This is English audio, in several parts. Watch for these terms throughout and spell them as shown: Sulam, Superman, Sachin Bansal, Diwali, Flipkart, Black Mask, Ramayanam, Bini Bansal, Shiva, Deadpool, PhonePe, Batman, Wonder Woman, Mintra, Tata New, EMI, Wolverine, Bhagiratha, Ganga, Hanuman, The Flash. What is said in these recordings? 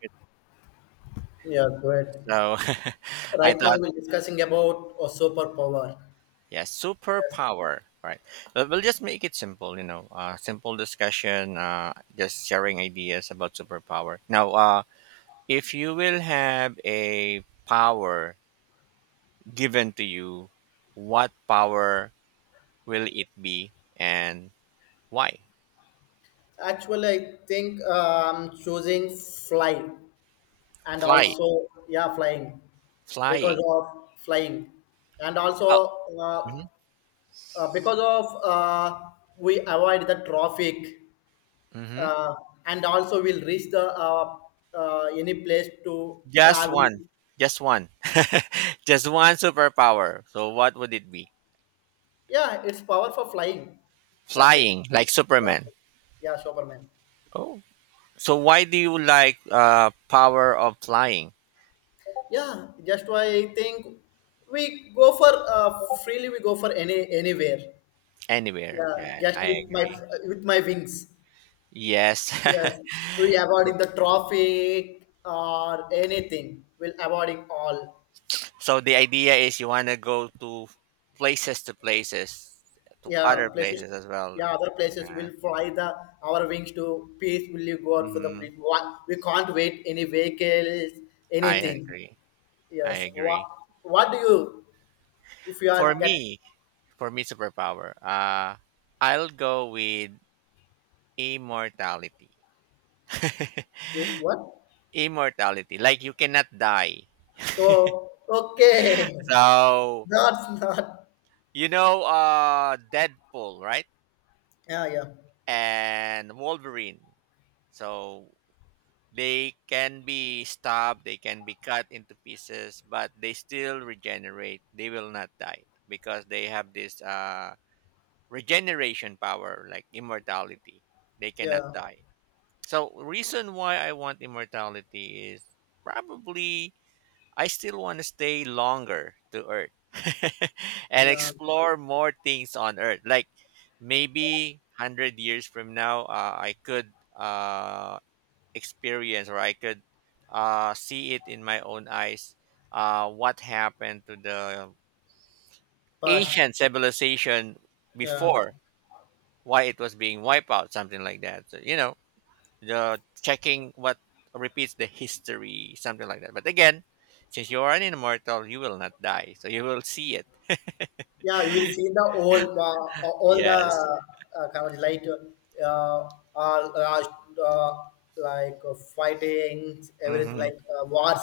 It. Yeah, great. So I Right now thought, we're discussing about a superpower. yeah, Yes. superpower. Right. But we'll just make it simple, simple discussion, just sharing ideas about superpower. Now, if you will have a power given to you, what power will it be and why? Actually, I think choosing fly and Fly, also yeah, flying because flying. of flying and Oh, also uh, mm-hmm. Because of we avoid the traffic, Mm-hmm. uh, and also we'll reach the any place to just travel. one, just one, just one superpower. So, what would it be? Yeah, it's power for flying. That's it. Flying, like Superman. Yeah, yeah, Superman. Oh, so why do you like power of flying? Yeah, just why I think we go for, freely, we go for anywhere. Anywhere? Yeah, Yeah, just I with agree. My wings. Yes. Yes, we avoiding the traffic or anything, we'll avoiding all. So the idea is you want to go to places to Yeah, other places. places as well. Yeah, other places Yeah. will fly the our wings to peacefully go out for the Hmm. place what we can't wait any vehicles I anything. agree. I Yes. what agree. what do you, if you are For get, me, for me superpower, I'll go with immortality. what? Immortality. Like you cannot die. So, okay. So, Not, not, you know Deadpool, right? yeah, yeah, And Wolverine. So they can be stabbed, they can be cut into pieces, but they still regenerate. They will not die because they have this regeneration power, like immortality. They cannot yeah, die. So reason why I want immortality is probably I still want to stay longer to Earth and yeah, explore more things on Earth. Like maybe 100 years from now, I could experience or I could see it in my own eyes, what happened to the past, ancient civilization yeah, before, why it was being wiped out, something like that. So, you know, the checking what repeats the history, something like that. But again, since you are an immortal, you will not die, so you will see it. yeah. You will see the all the Yes, kind of like, uh, all uh, like fightings, everything hmm, like wars.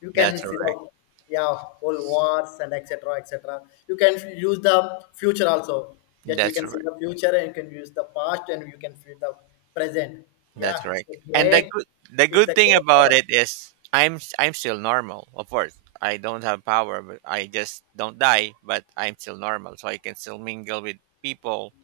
You that's can see correct. the, yeah, all wars, and etc. etc. You can use the future also. Just we That's can see correct. the future, and you can use the past, and you can see the present. That's Yeah, it's a correct. And the great. good the It's good a thing great about power. it is I'm still normal. Of course, I don't have power, but I just don't die. But I'm still normal, so I can still mingle with people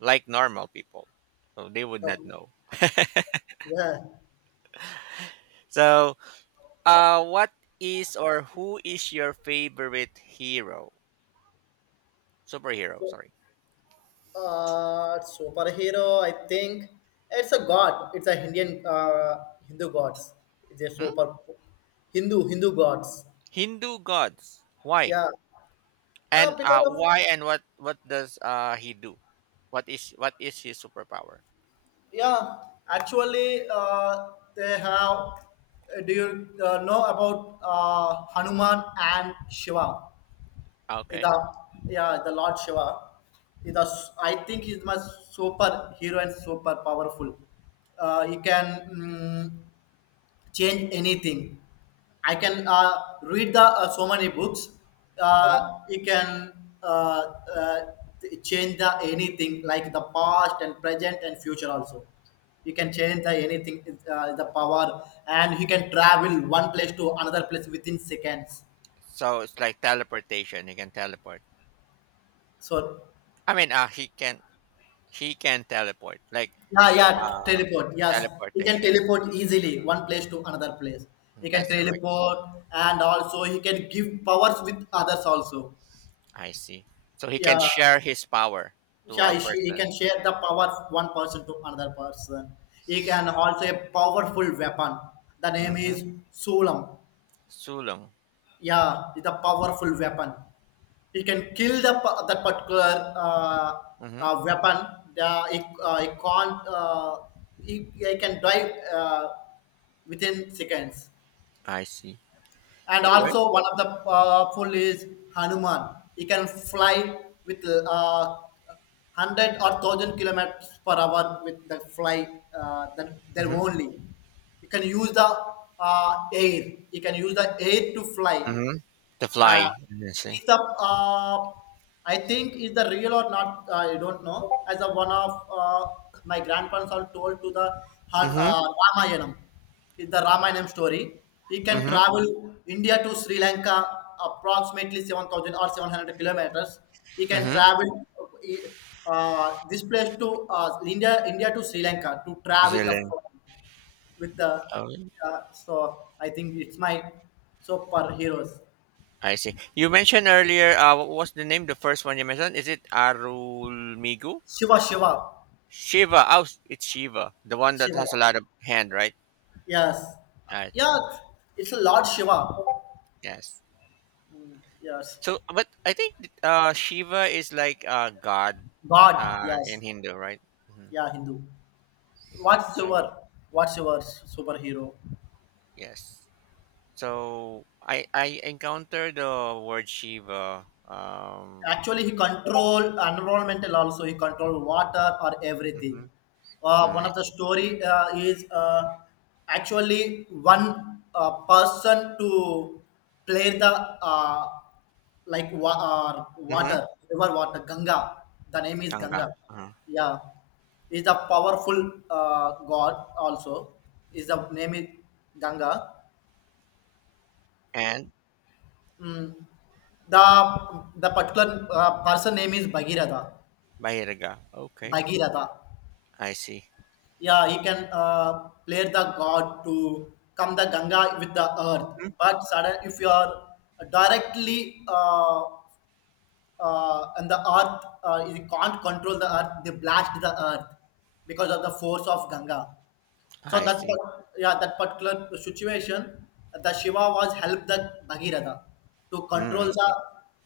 like normal people. So they would not Okay. know. Yeah. So What is or who is your favorite hero? Superhero, So, sorry. Superhero, I think it's a god. It's a Indian Hindu gods. It's a Hmm? super Hindu gods. Hindu gods. Why? Yeah. And Because of, why and what does he do? What is his superpower? yeah, actually, they have. Do you know about Hanuman and Shiva? Okay. The, yeah, the Lord Shiva. Is the, I think he's my super hero and super powerful. He can. Mm, change anything. I can, read the, so many books. Mm-hmm. You can uh, uh, change the anything like the past and present and future also. You can change the anything, the power, and you can travel one place to another place within seconds. So it's like teleportation. He can teleport. So, I mean, he can teleport. Like yeah, yeah, uh, teleport. Yes, you can teleportation. teleport easily one place to another place. You can That's correct. teleport, and also you can give powers with others also. I see. So he can Yeah. share his power to a Yeah, she, he person. can share the power of one person to another person. He can also a powerful weapon. The name Mm-hmm. is Sulam. Sulong. Yeah, it's a powerful weapon. He can kill the that particular Mm-hmm. Weapon. The, he can't. He can die, within seconds. I see. And Alright. also one of the, full is Hanuman. He can fly with, 100 or 1,000 kilometers per hour with the fly. That their Mhm, only. You can use the, air. You can use the air to fly. mhm. The uh, Fly, I see. is the, I think is the real or not, I don't know. As a one of, my grandparents are told to the Han- Mhm, uh, Ramayanam, is the Ramayanam story. He can mhm, travel India to Sri Lanka, approximately 7,000 or 700 kilometers he can mhm. travel. Uh, this place to, India to Sri Lanka, to travel the Switzerland. with the, Oh, so I think it's my super heroes. I see. You mentioned earlier, what was the name, the first one you mentioned? Is it Arulmigu? Shiva, Shiva. Oh, it's Shiva, the one that Shiva. has a lot of hand, right? Yes. Right. Yeah, Right. it's a Lord Shiva. Yes. Yes. So, but I think, Shiva is like a god, God. In Yes. Hindu, right? Mhm. Yeah, Hindu. What's So, your What's your superhero? yes. So I encountered the word Shiva, Actually he control environmental, also he control water or everything. mhm. Mm, One I of the see. story, is, actually one, person to play the, uh, like Mm-hmm. water, river water, ganga, the name is Tanga. ganga. Uh-huh. Yeah, is a powerful, god also, is the name is ganga. And Mm. the the particular, person name is bhagiratha, Bahiraga. Okay. bhagiratha. I see. Yeah, he can, play the god to come the Ganga with the earth. Mhm. But sudden, if you are directly, on the earth, you can't control the earth. They blast the earth because of the force of Ganga. So I that see. Yeah, that particular situation, the Shiva was helped the Bhagiratha to Mm, control I the. see.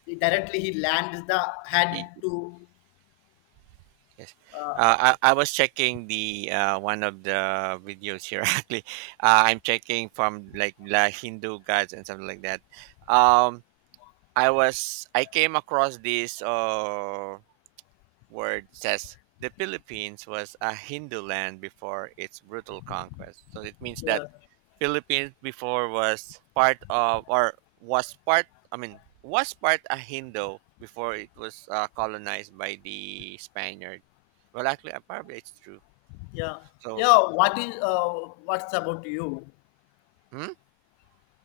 He directly, he lands the head Y- to. Yes. Uh, I was checking the one of the videos here actually. I'm checking from like the Hindu gods and something like that. Um, I came across this. Word says the Philippines was a Hindu land before its brutal conquest. So it means that yeah, Philippines before was part of or was part I mean was part a Hindu before it was colonized by the Spaniard. Well, actually, probably it's true. yeah, So, yeah. What is, what's about you? hmm?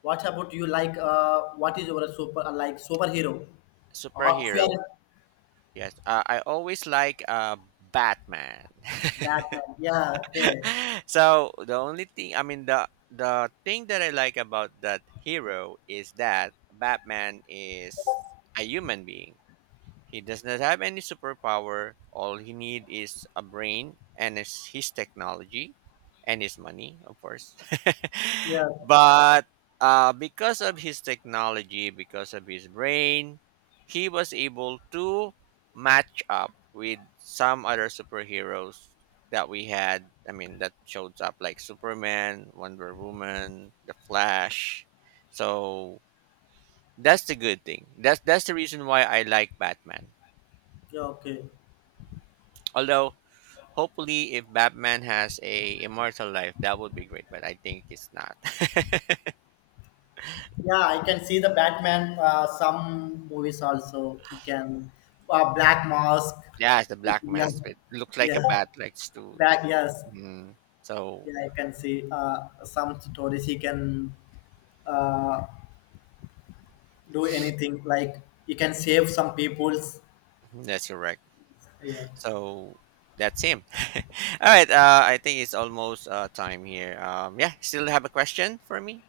What about you? Like, what is your super, like superhero? Or if you Superhero. are Yes, I always like Batman. Batman, yeah, okay, So the only thing I mean the thing that I like about that hero is that Batman is a human being. He does not have any superpower. All he need is a brain and his technology and his money, of course. yeah, But because of his technology, because of his brain, he was able to match up with some other superheroes that we had. I mean, that shows up like Superman, Wonder Woman, The Flash. So that's the good thing. That's the reason why I like Batman. yeah, okay, Although, hopefully, if Batman has a immortal life, that would be great. But I think it's not. yeah. I can see the Batman. Some movies also you can, Black Mask. Yeah, it's the Black Yeah, Mask. It looks like a yeah, bat, like to. back. Like, Yes, mm, so yeah. I can see, some stories. He can, uh, do anything. Like he can save some people's. that's correct. Yeah. So that's him. All right. I think it's almost time here. Yeah. Still have a question for me?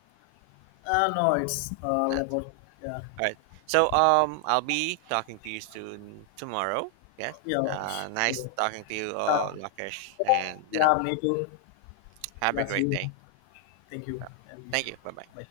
No, it's all Not. about, yeah, All right. So I'll be talking to you soon tomorrow. Yes. yeah, Nice sure. talking to you, Uh, Lakesh, and you know, yeah, me too. have a Yeah, see great you. day. Thank you and wish Thank you. you. Bye bye. Bye.